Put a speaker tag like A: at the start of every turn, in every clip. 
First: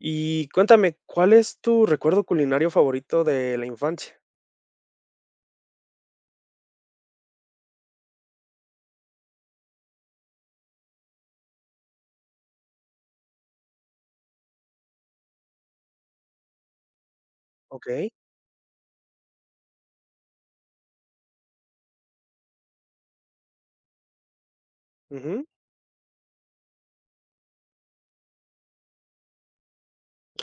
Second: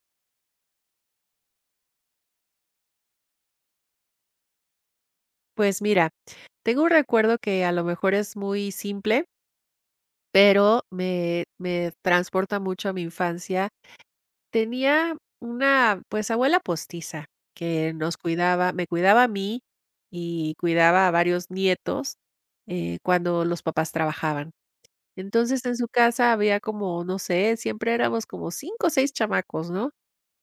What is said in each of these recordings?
A: Y cuéntame, ¿cuál es tu recuerdo culinario favorito de la infancia?
B: Pues mira, tengo un recuerdo que a lo mejor es muy simple. Pero me me transporta mucho a mi infancia. Tenía una, pues, abuela postiza que
A: Okey.
B: nos cuidaba, me cuidaba a mí y cuidaba a varios nietos, eh, cuando los papás trabajaban.
A: Ujú.
B: Entonces en su casa había como, no sé, siempre éramos como 5 o 6 chamacos, ¿no?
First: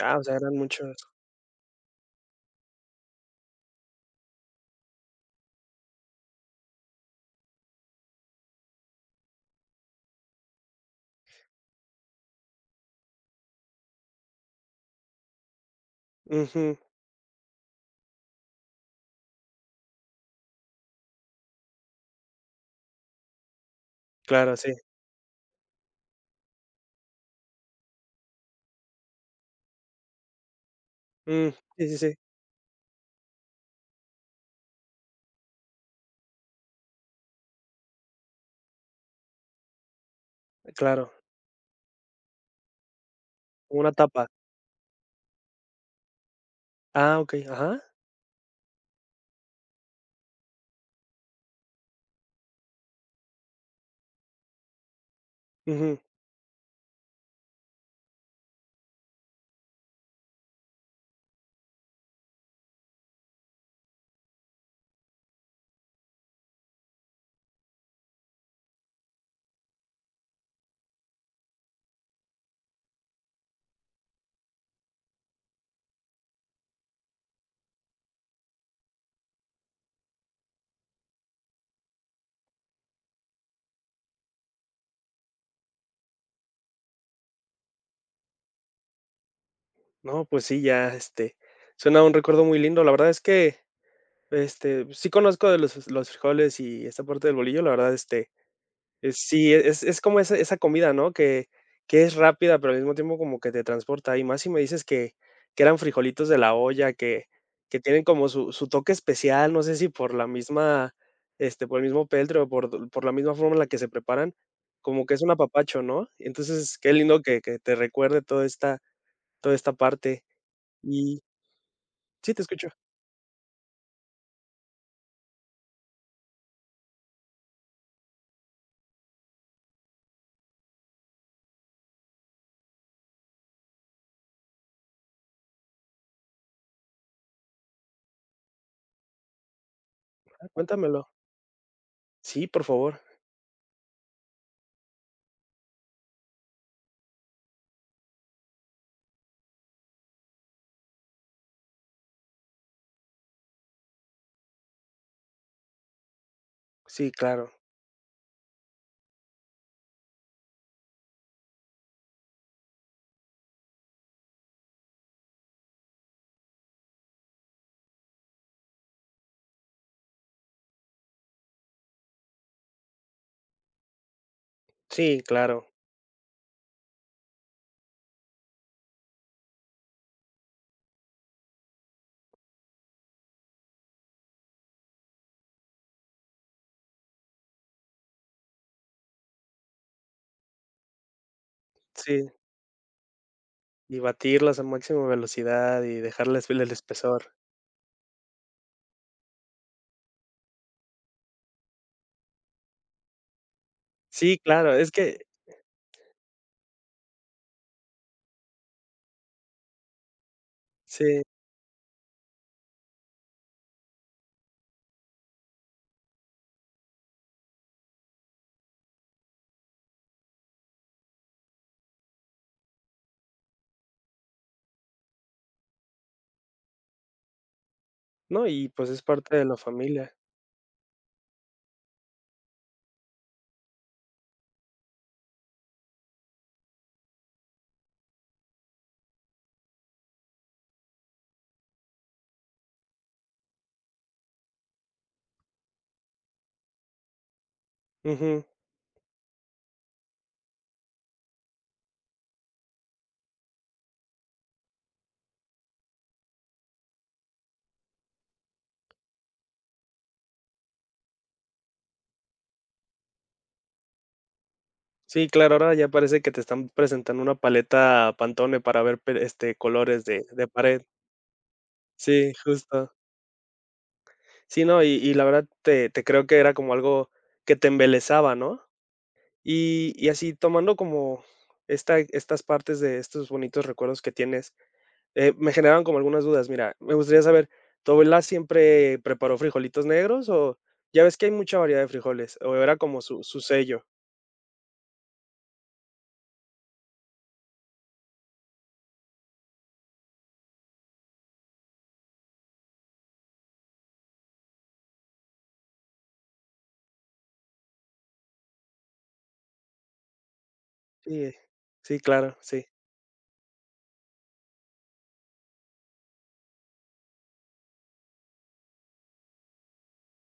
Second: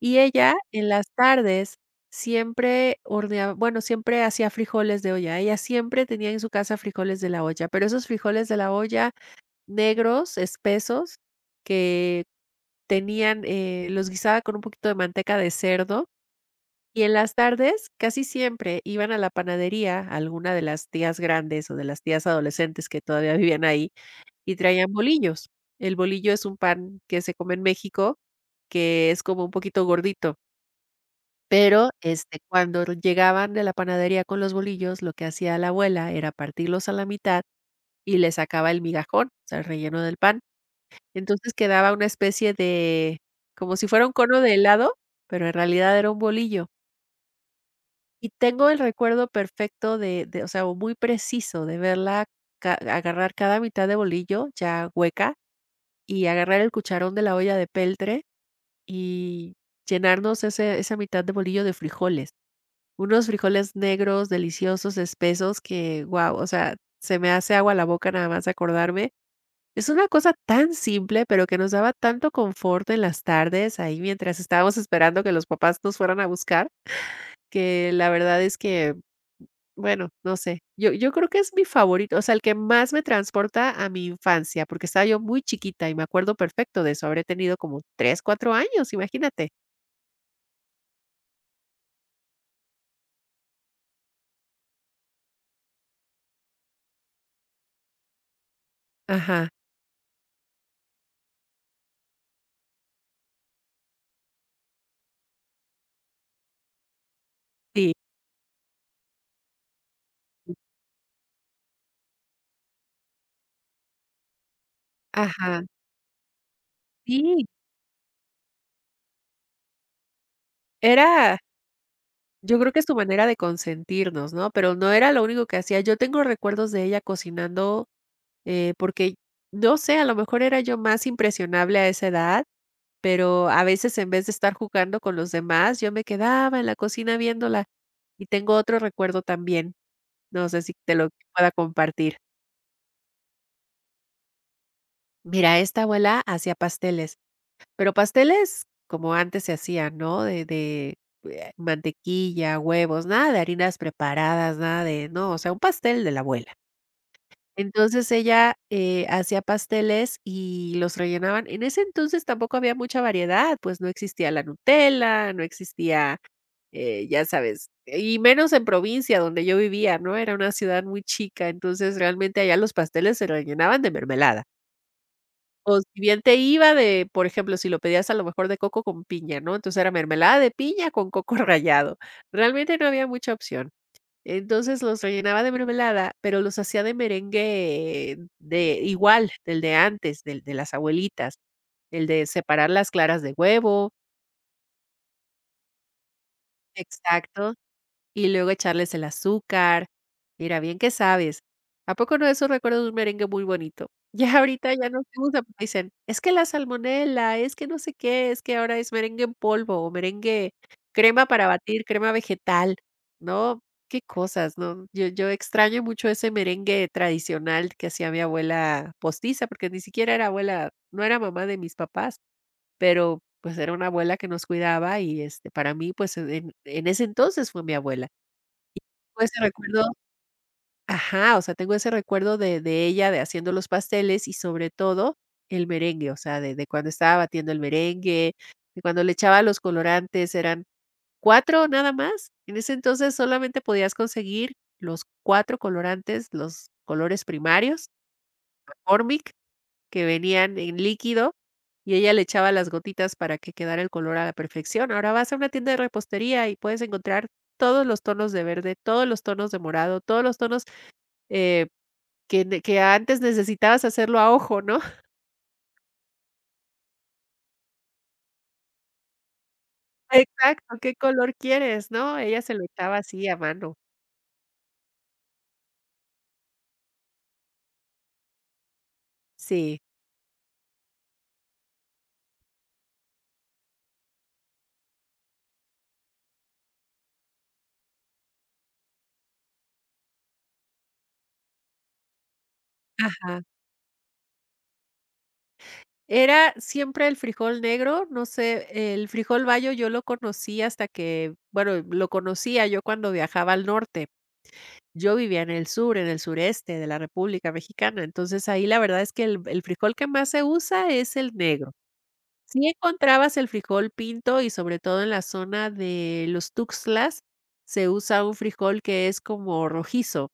A: Ah, o sea, eran
B: ella en
A: muchos.
B: las tardes siempre, hornea bueno, siempre hacía frijoles de olla. Ella siempre tenía en su casa frijoles de la olla, pero esos frijoles de la olla negros, espesos, que tenían, eh, los guisaba con un poquito de manteca de cerdo,
A: Ujú.
B: y en las tardes casi siempre iban a la panadería alguna de las tías grandes o de las tías adolescentes que todavía vivían ahí y
A: Claro, sí.
B: traían bolillos. El bolillo es un pan que se come en México, que es como un poquito gordito.
A: Mm, sí,
B: Pero,
A: sí, sí.
B: este, cuando llegaban de la panadería con los bolillos, lo que hacía la abuela era partirlos a la mitad y le sacaba el migajón, o sea, relleno del pan.
A: Claro.
B: Entonces quedaba una especie de como si
A: Una
B: fuera un
A: tapa.
B: cono de helado, pero en realidad era un bolillo.
A: Ah, okey. Ajá.
B: Y tengo el recuerdo perfecto de de, o sea, o muy preciso de verla, ca agarrar cada mitad de bolillo ya hueca
A: Ujú.
B: y agarrar el cucharón de la olla de peltre y llenarnos ese esa mitad de bolillo de frijoles. Unos frijoles negros, deliciosos, espesos, que, wao, o sea, se me hace agua la boca nada más de acordarme. Es una cosa tan simple, pero que nos daba tanto confort en las tardes ahí mientras estábamos esperando que los papás nos fueran a buscar, que la verdad es que, bueno no sé. Yo yo creo que es mi favorito, o sea, el que más me transporta a mi infancia, porque estaba yo muy chiquita y me acuerdo perfecto de eso. Habré tenido como 3, 4 años, imagínate.
A: No, pues sí, ya, este, suena un recuerdo muy lindo. La verdad es que este, sí conozco de los los frijoles y esta parte del bolillo, la verdad, este,
B: Ajá.
A: sí, es es como ese esa comida, ¿no? Que, que es rápida, pero al mismo tiempo como que te transporta. Y más si me dices que que eran frijolitos de la olla, que que
B: Sí.
A: tienen como su su toque especial, no sé si por la misma este, por el mismo peltre por por la misma forma en la que se preparan, como que es un
B: Ajá.
A: apapacho, ¿no? Entonces, qué lindo que
B: Sí.
A: que te recuerde toda esta toda esta parte, y
B: Era
A: Sí, te
B: Yo
A: escucho.
B: creo que es su manera de consentirnos, ¿no? Pero no era lo único que hacía, yo tengo recuerdos de ella cocinando, eh, porque, no sé, a lo mejor era yo más impresionable a esa edad, pero a veces, en vez de estar jugando con los demás, yo me quedaba en la cocina viéndola. Y tengo otro recuerdo también. No sé si te
A: Cuéntamelo.
B: lo pueda compartir.
A: Sí, por favor.
B: Mira, esta abuela hacía pasteles. Pero pasteles como antes se hacían, ¿no? De de mantequilla, huevos, nada de harinas preparadas, nada de no, o sea un pastel de la abuela.
A: Sí, claro.
B: Entonces ella, eh, hacía pasteles y los rellenaban. En ese entonces tampoco había mucha variedad, pues no existía la Nutella, no existía, eh, ya sabes, y menos en provincia donde yo vivía, ¿no? Era una ciudad muy chica, entonces, realmente, allá los pasteles se rellenaban de mermelada.
A: Sí, claro.
B: O si bien te iba de, por ejemplo, si lo pedías a lo mejor de coco con piña, ¿no? Entonces, era mermelada de piña con coco rallado. Realmente no había mucha opción. Entonces, los rellenaba de mermelada, pero los hacía de merengue de igual del de antes, del de las abuelitas, el de
A: Sí.
B: separar las claras de huevo.
A: Y batirlas a máxima velocidad y dejarle [unintelligible] el espesor.
B: Exacto, y luego echarles el azúcar. Mira, bien que sabes. ¿A poco no de eso recuerdas un merengue muy bonito?
A: Sí,
B: Ya ahorita
A: claro,
B: ya
A: es
B: no
A: que
B: hacemos, dicen: "Es que la salmonela, es que no sé qué, es que ahora es merengue en polvo o merengue,
A: Sí.
B: crema para batir, crema vegetal". ¿No? Qué cosas, ¿no? Yo yo extraño mucho ese merengue tradicional que hacía mi abuela postiza, porque ni siquiera era abuela, no era mamá de mis papás. Pero, pues, era una abuela que nos cuidaba y, este, para mí, pues, en en ese entonces fue mi abuela. Y
A: No, y pues es
B: todo
A: parte
B: ese
A: de la
B: recuerdo
A: familia.
B: ajá, o sea, tengo ese recuerdo de de ella de haciendo los pasteles y, sobre todo, el merengue, o sea, de de cuando estaba batiendo el merengue, de cuando le echaba los colorantes, eran 4 nada más. En ese entonces solamente podías conseguir los 4 colorantes, los colores primarios.
A: Ujú.
B: McCormick, que venían en líquido y ella le echaba las gotitas para que quedara el color a la perfección. Ahora vas a una tienda de repostería y puedes encontrar todos los tonos de verde, todos los tonos de morado, todos los tonos, eh, que que antes necesitabas hacerlo a ojo, ¿no?
A: Sí, claro, ahora ya parece que te están presentando una paleta Pantone para ver, per este, colores de de
B: Exacto:
A: pared.
B: "¿Qué color quieres, no?".
A: Sí,
B: Ella se lo
A: justo.
B: echaba así a mano.
A: Sí, no, y y la verdad te te creo que era como algo que te embelesaba, ¿no?,
B: Sí.
A: y y así tomando como esta estas partes de estos bonitos recuerdos que tienes, eh, me generaron como algunas dudas. Mira, me gustaría saber, ¿tu abuela siempre preparó frijolitos negros o ya ves que hay mucha variedad de frijoles, o era como su su
B: Ajá.
A: sello?
B: Era siempre el frijol negro, no sé, el frijol bayo yo lo conocí hasta que, bueno, lo conocía yo cuando viajaba al norte. Yo vivía en el sur, en el sureste de la República Mexicana, entonces ahí la verdad es que el el frijol que más se usa es el
A: Sí.
B: negro.
A: Sí, claro, sí.
B: Sí encontrabas el frijol pinto y, sobre todo, en la zona de los Tuxtlas, se usa un frijol que es como rojizo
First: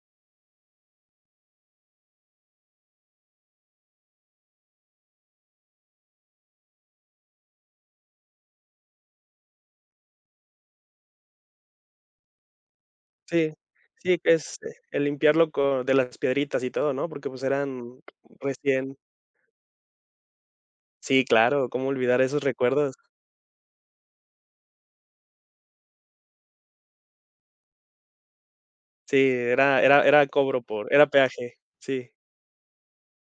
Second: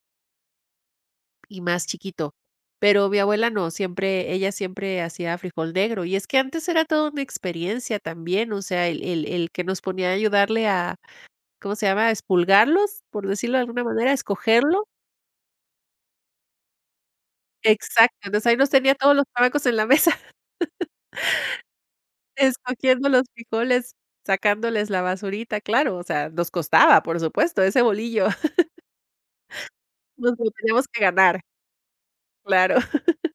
B: Y más chiquito. Pero mi abuela no, siempre, ella siempre hacía frijol negro y es que antes era toda una experiencia también, o sea, el el el que nos ponía a ayudarle a, ¿cómo se llama?, a expurgarlos, por
A: Sí,
B: decirlo de alguna manera,
A: sí, este,
B: ¿escogerlo?
A: el limpiarlo con de las piedritas y todo, ¿no?, porque, pues, eran
B: Exacto, entonces ahí nos tenía
A: recién
B: todos los chamacos en la mesa.
A: Sí, claro, cómo olvidar esos recuerdos.
B: Escogiendo los frijoles, sacándoles la basurita, claro, o sea, nos costaba, por supuesto, ese bolillo.
A: Sí, era era era
B: Nos lo
A: cobro
B: teníamos
A: por
B: que
A: era
B: ganar.
A: peaje, sí.
B: Claro.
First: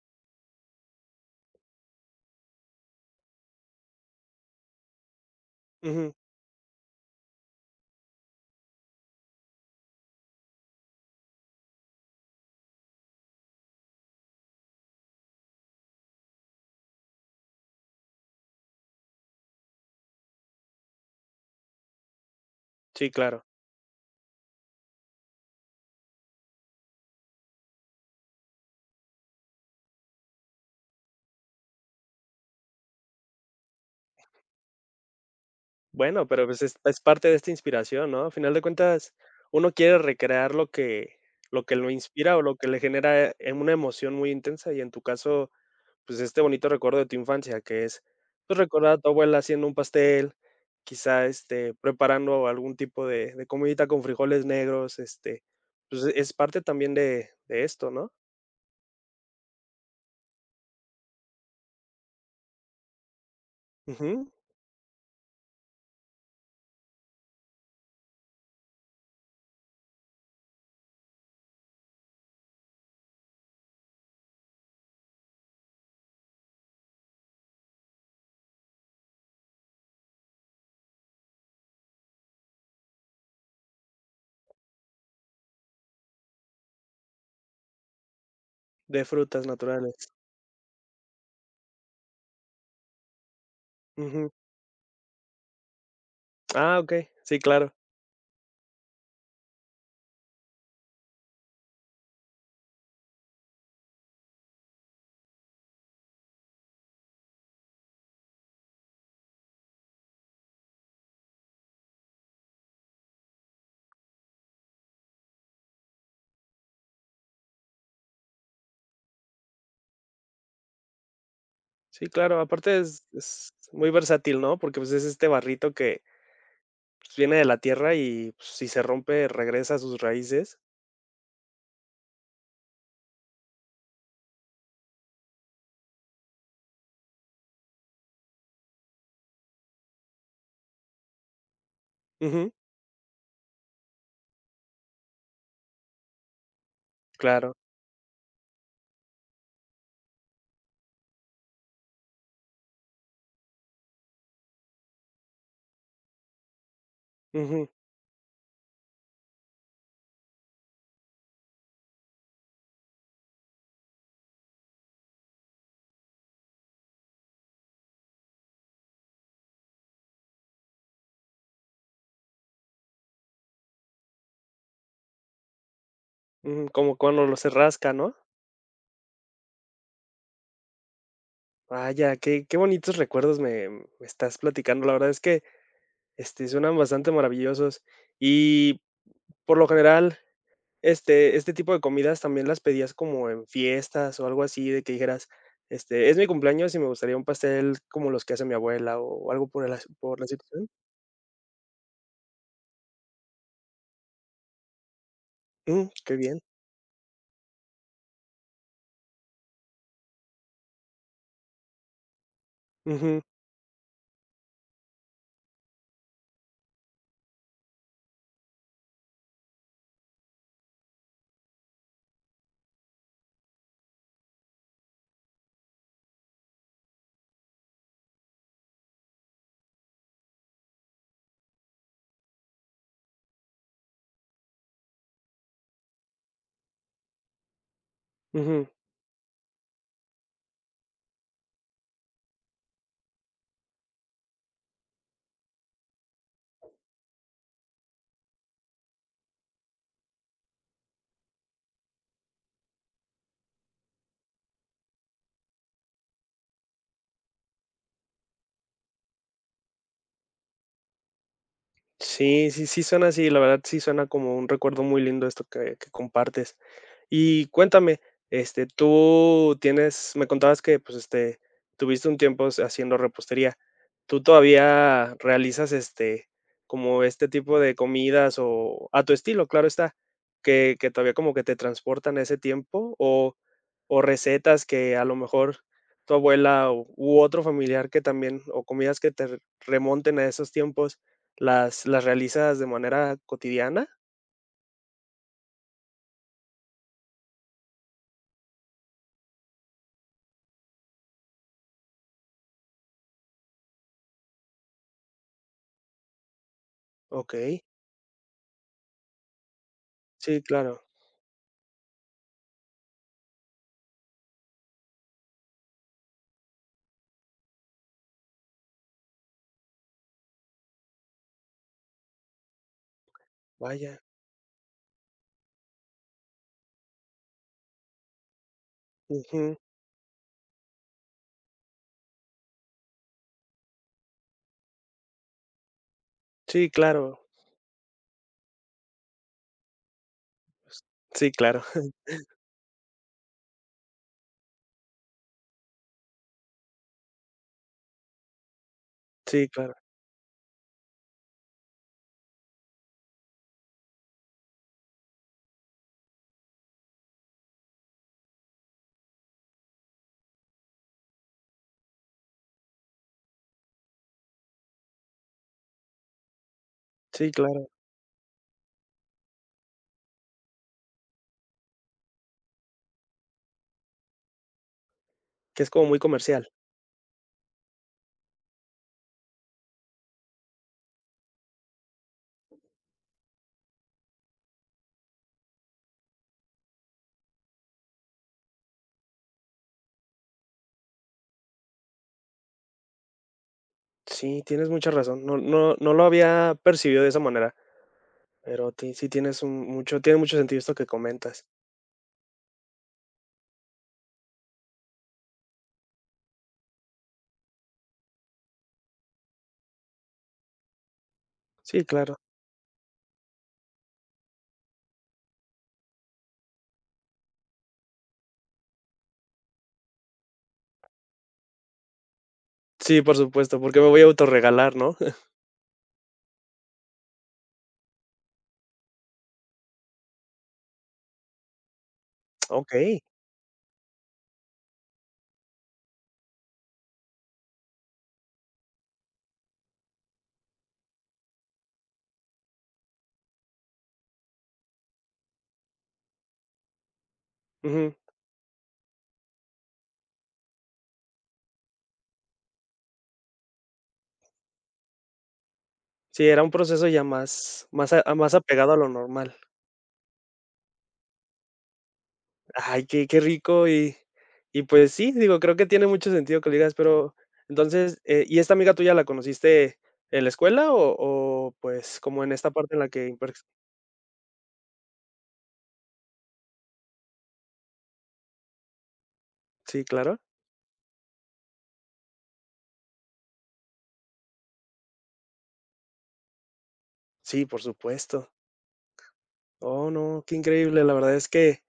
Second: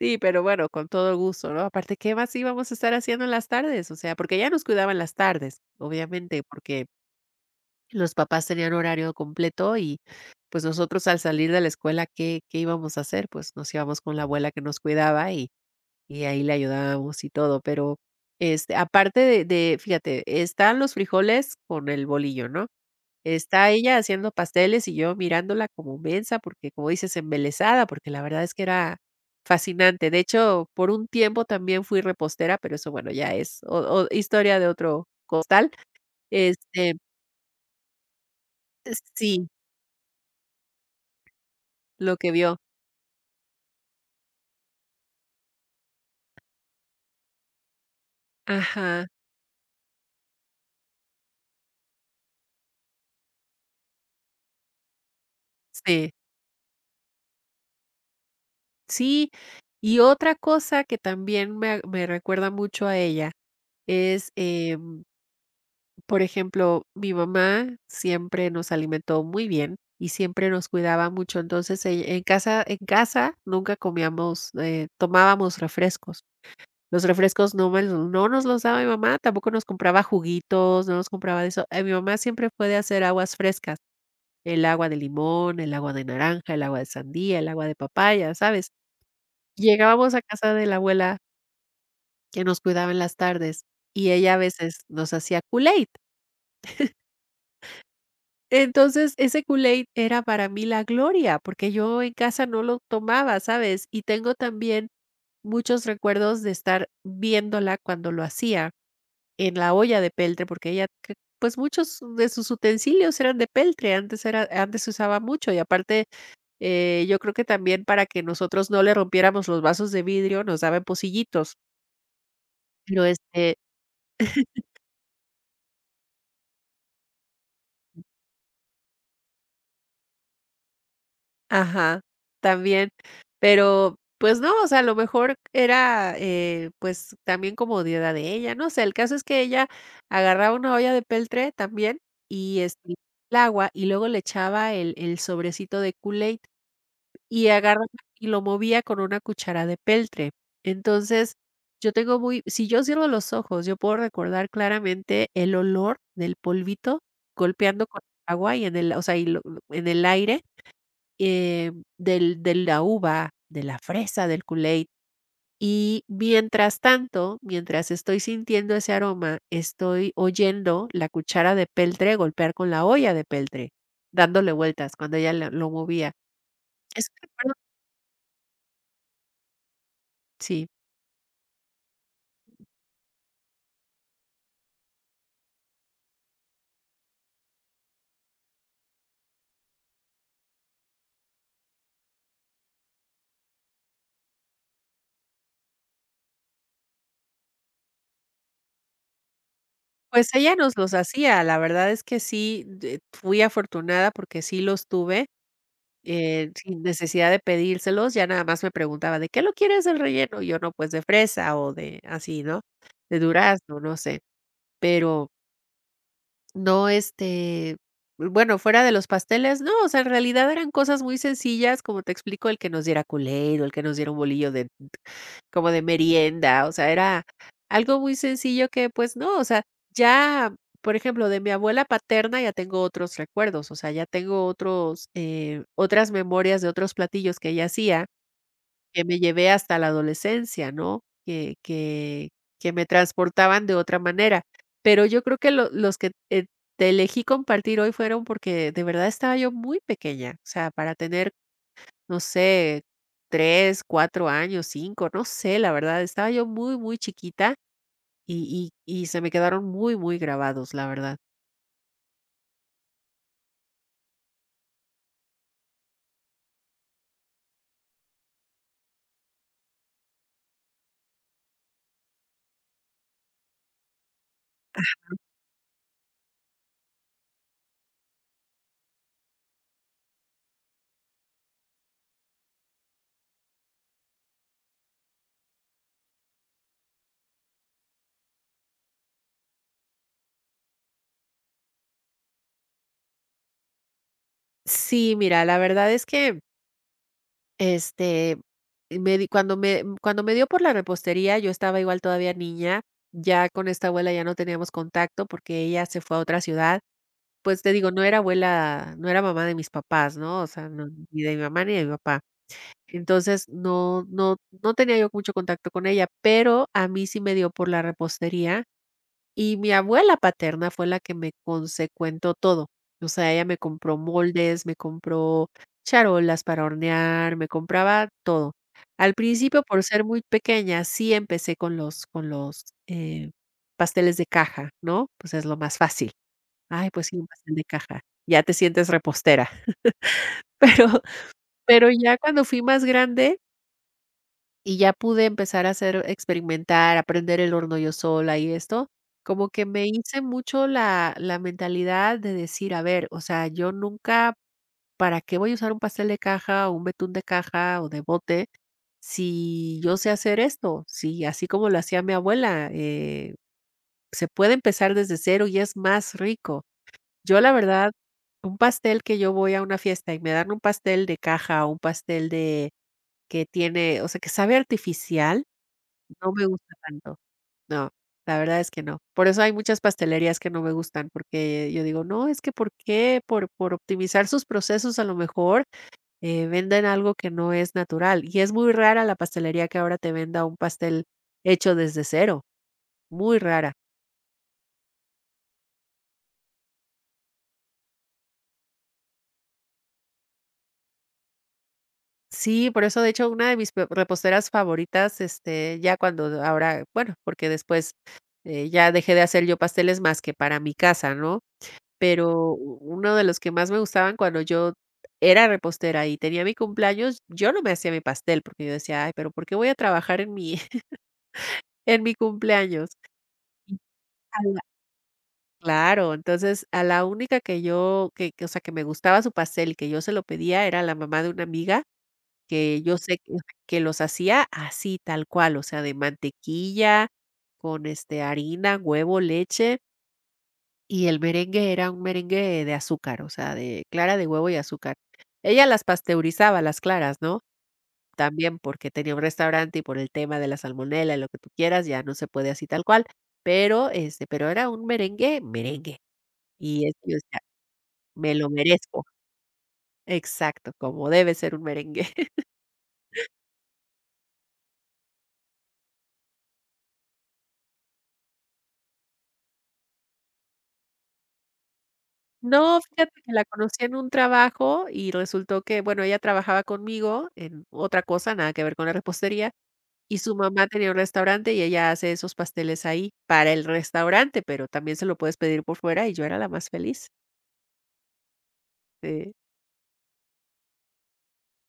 B: Sí, pero bueno, con todo gusto, ¿no?, aparte, ¿qué más íbamos a estar haciendo en las tardes? O sea, porque ella nos cuidaba en las tardes,
A: Ujú.
B: obviamente, porque los papás tenían horario completo y, pues, nosotros al salir de la escuela, ¿qué qué íbamos a hacer? Pues nos íbamos con la abuela, que nos cuidaba y y ahí le ayudábamos y todo. Pero, este, aparte de de fíjate, están los frijoles con el bolillo, ¿no?,
A: Sí, claro.
B: está ella haciendo pasteles y yo mirándola como mensa porque, como dices, embelesada, porque la verdad es que era fascinante. De hecho, por un tiempo también fui repostera, pero eso, bueno, ya es o o historia de otro costal
A: Bueno, pero, pues, es
B: este
A: es parte de esta inspiración, ¿no?, a final de
B: Eh,
A: cuentas,
B: sí.
A: uno quiere recrear lo que lo que lo
B: Lo que
A: inspira o lo
B: vio.
A: que le genera, eh, una emoción muy intensa, y en tu caso, pues, este bonito recuerdo de tu infancia, que es, pues, recordar a
B: Ajá.
A: tu abuela haciendo un pastel, quizá, este, preparando algún tipo de de comidita con frijoles negros, este, pues
B: Sí.
A: es parte también de de esto, ¿no?
B: Sí, y otra cosa que también me me recuerda mucho a ella es,
A: Ujú.
B: em por ejemplo, mi mamá siempre nos alimentó muy bien y siempre nos cuidaba mucho. Entonces, ell en casa en casa, nunca comíamos, eh, tomábamos refrescos. Los refrescos no me l no nos los daba mi mamá, tampoco nos compraba juguitos, no nos compraba de eso. Eh, mi mamá siempre puede hacer aguas frescas. El agua de limón, el agua de naranja, el agua de sandía, el agua de papaya, ¿sabes?
A: De frutas naturales.
B: Llegábamos a casa de la abuela que nos cuidaba en las tardes. Y
A: Ujú.
B: ella a veces, nos hacía Kool-Aid.
A: Ah, okey. Sí, claro.
B: Entonces ese Kool-Aid, era para mí la gloria, porque yo en casa no lo tomaba, ¿sabes? Y tengo también muchos recuerdos de estar viéndola, cuando lo hacía en la olla de peltre. Porque ella cre pues muchos de sus utensilios eran de peltre. Antes era antes se usaba mucho y aparte, eh, yo creo que también para que nosotros no le rompiéramos los vasos de vidrio, nos daba en pocillitos.
A: Sí, claro, aparte es
B: Pero,
A: es
B: este.
A: muy versátil, ¿no? Porque, pues, es este barrito que, pues, viene de la tierra y, pues, si se rompe, regresa a sus raíces
B: Ajá, también, pero, pues, no, o sea, a lo mejor era, eh, pues también comodidad de ella, no sé, el caso es que ella agarraba una olla de peltre también,
A: Ujú.
B: y [unintelligible] el agua, y luego le echaba el el sobrecito de Kool-Aid y
A: Claro.
B: agarraba y lo movía con una cuchara de peltre. Entonces yo tengo muy, si yo cierro los ojos, yo puedo recordar claramente el olor del polvito
A: Ujú.
B: golpeando con el agua y en el, o sea, y lo en el aire, eh, mm, del de la uva, de la fresa, del Kool-Aid. Y mientras tanto, mientras estoy sintiendo ese aroma, estoy oyendo la cuchara de peltre golpear con la olla de peltre, dándole vueltas cuando ella el lo movía.
A: Mm, como
B: Ese
A: cuando lo se
B: recuerdo
A: rasca, ¿no?
B: Sí.
A: Vaya, qué qué bonitos recuerdos me me estás platicando. La verdad es que, este, suenan bastante maravillosos. Y, por lo general, ¿este este tipo de comidas también las pedías como en fiestas o algo así, de que dijeras, este: "Es mi cumpleaños y me gustaría un pastel como los que hace mi abuela", o algo ¿por las, por la
B: Pues ella
A: situación?
B: nos los hacía, la verdad es que sí, eh, fui afortunada porque sí los tuve,
A: Um, qué bien.
B: eh, sin necesidad de pedírselos, ya nada más me preguntaba: "¿De qué lo quieres el relleno?". Y yo: "No, pues, de fresa", o de así, ¿no? De
A: Ujú.
B: durazno, no sé. Pero No, este, bueno, fuera de los pasteles, no, o sea, en realidad eran cosas muy sencillas, como te explico, el que nos diera Kool-Aid, o el que nos diera un bolillo de p como de merienda, o sea, era algo muy sencillo que, pues, no, o sea, ya, por ejemplo, de mi abuela paterna, ya tengo otros recuerdos, o sea, ya tengo otros, eh, otras memorias de otros platillos que ella hacía,
A: Ujú.
B: que me llevé hasta la adolescencia, ¿no?, que que, que me transportaban de otra manera. Pero yo creo que lo los que te elegí compartir hoy fueron porque de verdad estaba yo muy pequeña, o sea, para tener, no sé, 3, 4 años, 5, no sé, la verdad, estaba yo muy, muy chiquita y y y se me quedaron muy, muy grabados, la verdad.
A: Sí, sí, sí suena así, la verdad sí suena como un recuerdo muy lindo esto esto que que compartes. Y cuéntame, este, tú tienes, me contabas que, pues, este, tuviste un tiempo haciendo repostería. ¿Tú
B: Ajá.
A: todavía realizas este, como este tipo de comidas o a tu estilo, claro está? Que que todavía como que te transportan a ese tiempo o o recetas que a lo mejor tu abuela u otro familiar, que también, o comidas que te remonten a esos tiempos, ¿las las realizas de manera cotidiana?
B: Sí, mira, la verdad es que este me di cuando me cuando me dio por la repostería, yo estaba igual, todavía niña. Ya con esta abuela ya no teníamos contacto porque ella se fue a otra ciudad. Pues
A: Okey.
B: te digo, no era abuela, no era mamá de mis papás, ¿no?
A: Sí,
B: O sea,
A: claro.
B: ni de mi mamá ni de mi papá. Entonces no no no tenía yo mucho contacto con ella, pero a mí sí me dio por la repostería y mi abuela paterna fue la que me consecuentó todo. O sea, ella me compró
A: Vaya.
B: moldes, me compró charolas para hornear, me compraba todo. Al
A: Ujú.
B: principio, por ser muy pequeña, sí empecé con los con los, eh, pasteles de caja, ¿no? Pues es lo más fácil.
A: Sí,
B: Ay, pues sí,
A: claro.
B: un pastel de caja. Ya te sientes repostera. Pero
A: Sí, claro.
B: pero ya cuando fui más grande y ya pude empezar a hacer, experimentar, a prender el horno yo sola y esto, como
A: Sí,
B: que
A: claro.
B: me hice mucho la la mentalidad de decir: "A ver, o sea, yo nunca, ¿para qué voy a usar un pastel de caja o un betún de caja o de bote si yo sé hacer esto?". Sí, así como lo hacía mi abuela, eh, se puede empezar desde cero y es más rico.
A: Sí,
B: Yo, la
A: claro.
B: verdad, un pastel que yo voy a una fiesta y me dan un pastel de caja o un pastel de que tiene, o sea, que sabe artificial.
A: Que es como muy
B: No me
A: comercial.
B: gusta tanto. No, la verdad es que no. Por eso hay muchas pastelerías que no me gustan, porque yo digo: "No, es que ¿por qué, por por optimizar sus procesos, a lo mejor, eh, venden algo que no es natural?". Y es muy rara la pastelería que ahora te venda un pastel hecho desde cero, muy rara.
A: Sí, tienes mucha razón, no no no lo había percibido de esa manera, pero ti sí tienes un mucho tiene mucho sentido esto que comentas.
B: Sí, por eso, de hecho, una de mis pe reposteras favoritas, este, ya cuando ahora, bueno, porque después, eh, ya dejé de hacer yo pasteles más que para mi casa, ¿no?,
A: Sí, claro.
B: pero u uno de los que más me gustaban cuando yo era repostera y tenía mi cumpleaños, yo no me hacía mi pastel, porque yo decía: "Ay, pero, ¿por qué voy a trabajar en mi, en mi cumpleaños?".
A: Sí, por supuesto, ¿por qué me voy a
B: [unintelligible]
A: autorregalar, no?
B: claro entonces a la única que yo que que, o sea, que me gustaba su pastel que yo se lo pedía era la mamá de una amiga que yo
A: Okey.
B: sé que que los hacía así tal cual, o sea, de mantequilla con, este, harina, huevo, leche y el merengue era un merengue de azúcar, o sea, de clara de huevo y azúcar. Ella las pasteurizaba las claras, ¿no?,
A: Ujú.
B: yambién porque tenía un restaurante y por el tema de la salmonela, lo que tú quieras, ya no se puede así tal cual, pero, este, pero era un merengue, merengue.
A: Sí, era un
B: Y
A: proceso ya
B: este, [unintelligible]
A: más más a
B: me
A: más
B: lo
A: apegado a lo
B: merezco.
A: normal.
B: Exacto, como debe ser un merengue.
A: Ay, qué qué rico, y y pues sí, digo, creo que tiene mucho sentido que le digas, pero entonces, ¿y esta amiga tuya la conociste en la escuela o o, pues, cómo, en esta parte
B: No,
A: en la
B: fíjate
A: que?
B: que
A: [unintelligible]
B: la conocí en un trabajo y resultó que, bueno, ella trabajaba conmigo en otra cosa, nada que ver con la repostería
A: Sí,
B: y
A: claro.
B: su mamá tenía un restaurante y ella hace esos pasteles ahí para el restaurante, pero también se lo puedes pedir por fuera y yo era la más feliz.
A: Sí, por supuesto.
B: Sí.
A: Oh, no, qué increíble. La verdad es que,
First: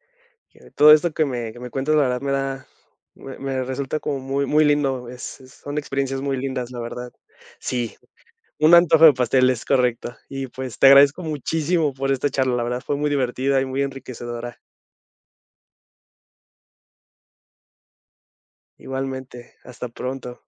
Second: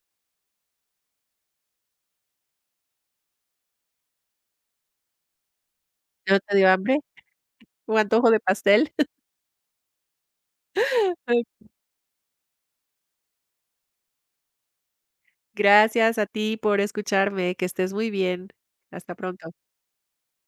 A: que todo esto que me que me cuentas, la verdad, me da, me me resulta como muy muy lindo. Es es son experiencias
B: ¿Y
A: muy
B: no te dio
A: lindas, la
B: hambre?
A: verdad. Sí,
B: ¿Un antojo de
A: un
B: pastel?
A: antojo de pastel, es correcto. Y, pues, te agradezco
B: Okey.
A: muchísimo por esta charla, la verdad, fue muy divertida y muy enriquecedora.
B: Gracias a ti por escucharme, que estés muy bien. Hasta pronto.
A: Igualmente, hasta pronto.